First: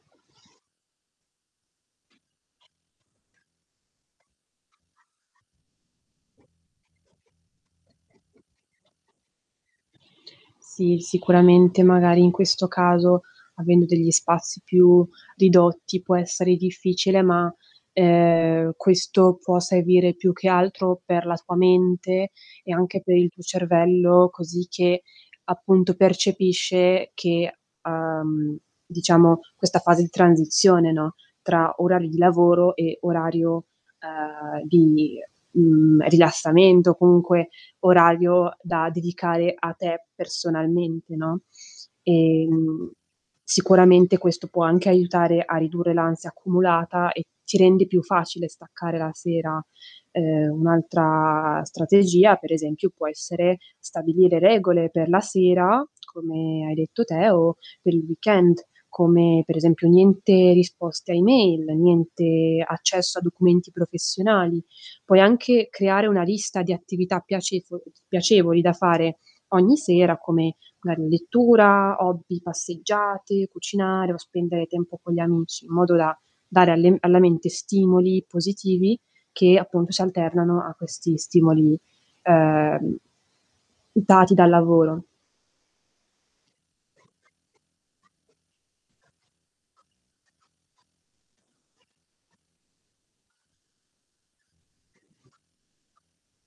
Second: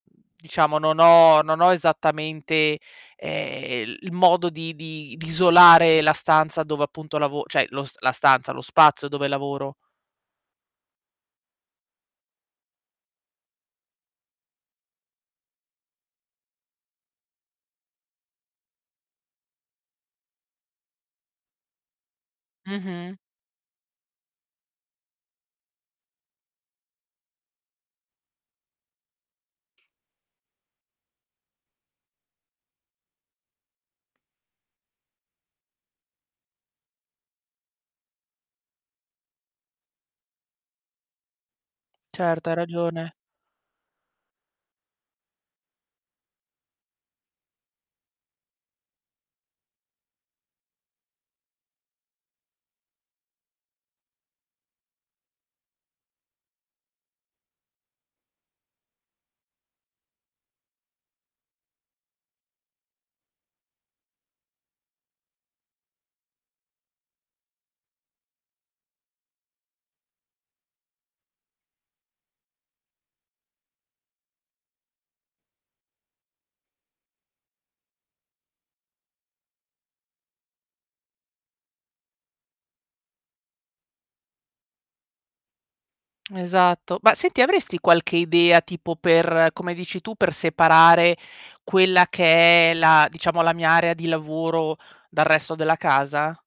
Diciamo non ho non ho esattamente, ehm, il modo di di di isolare la stanza dove appunto lavo cioè lo la stanza lo spazio dove lavoro. Sì, sicuramente magari in questo caso, avendo degli spazi più ridotti può essere difficile, ma, ehm, questo può servire più che altro per la tua mente e anche per Mh-mh. il tuo cervello, così che appunto percepisce che uhm, diciamo, questa fase di transizione, no, tra orari di lavoro e orario, uhm, di, mhmm, rilassamento o comunque, orario da dedicare a te personalmente, no. Certo, hai Ehm, ragione. sicuramente questo può anche aiutare a ridurre l'ansia accumulata, e ti rende più facile staccare la sera. Uhm, un altra strategia, per esempio può essere stabilire regole per la sera, come hai detto te o per il weekend, come per esempio niente risposte a email, niente accesso a documenti professionali. Puoi anche creare 1 lista di attività piacefout piacevoli da fare, ogni sera, come magari lettura, hobby, passeggiate, cucinare o spendere tempo con gli amici, in modo da dare alle alla mente stimoli positivi, che appunto si alternano a questi stimoli, uhm, dati dal lavoro. Esatto. Ma senti, avresti qualche idea tipo per come dici tu, per separare quella che è la diciamo la mia area di lavoro, dal resto della casa?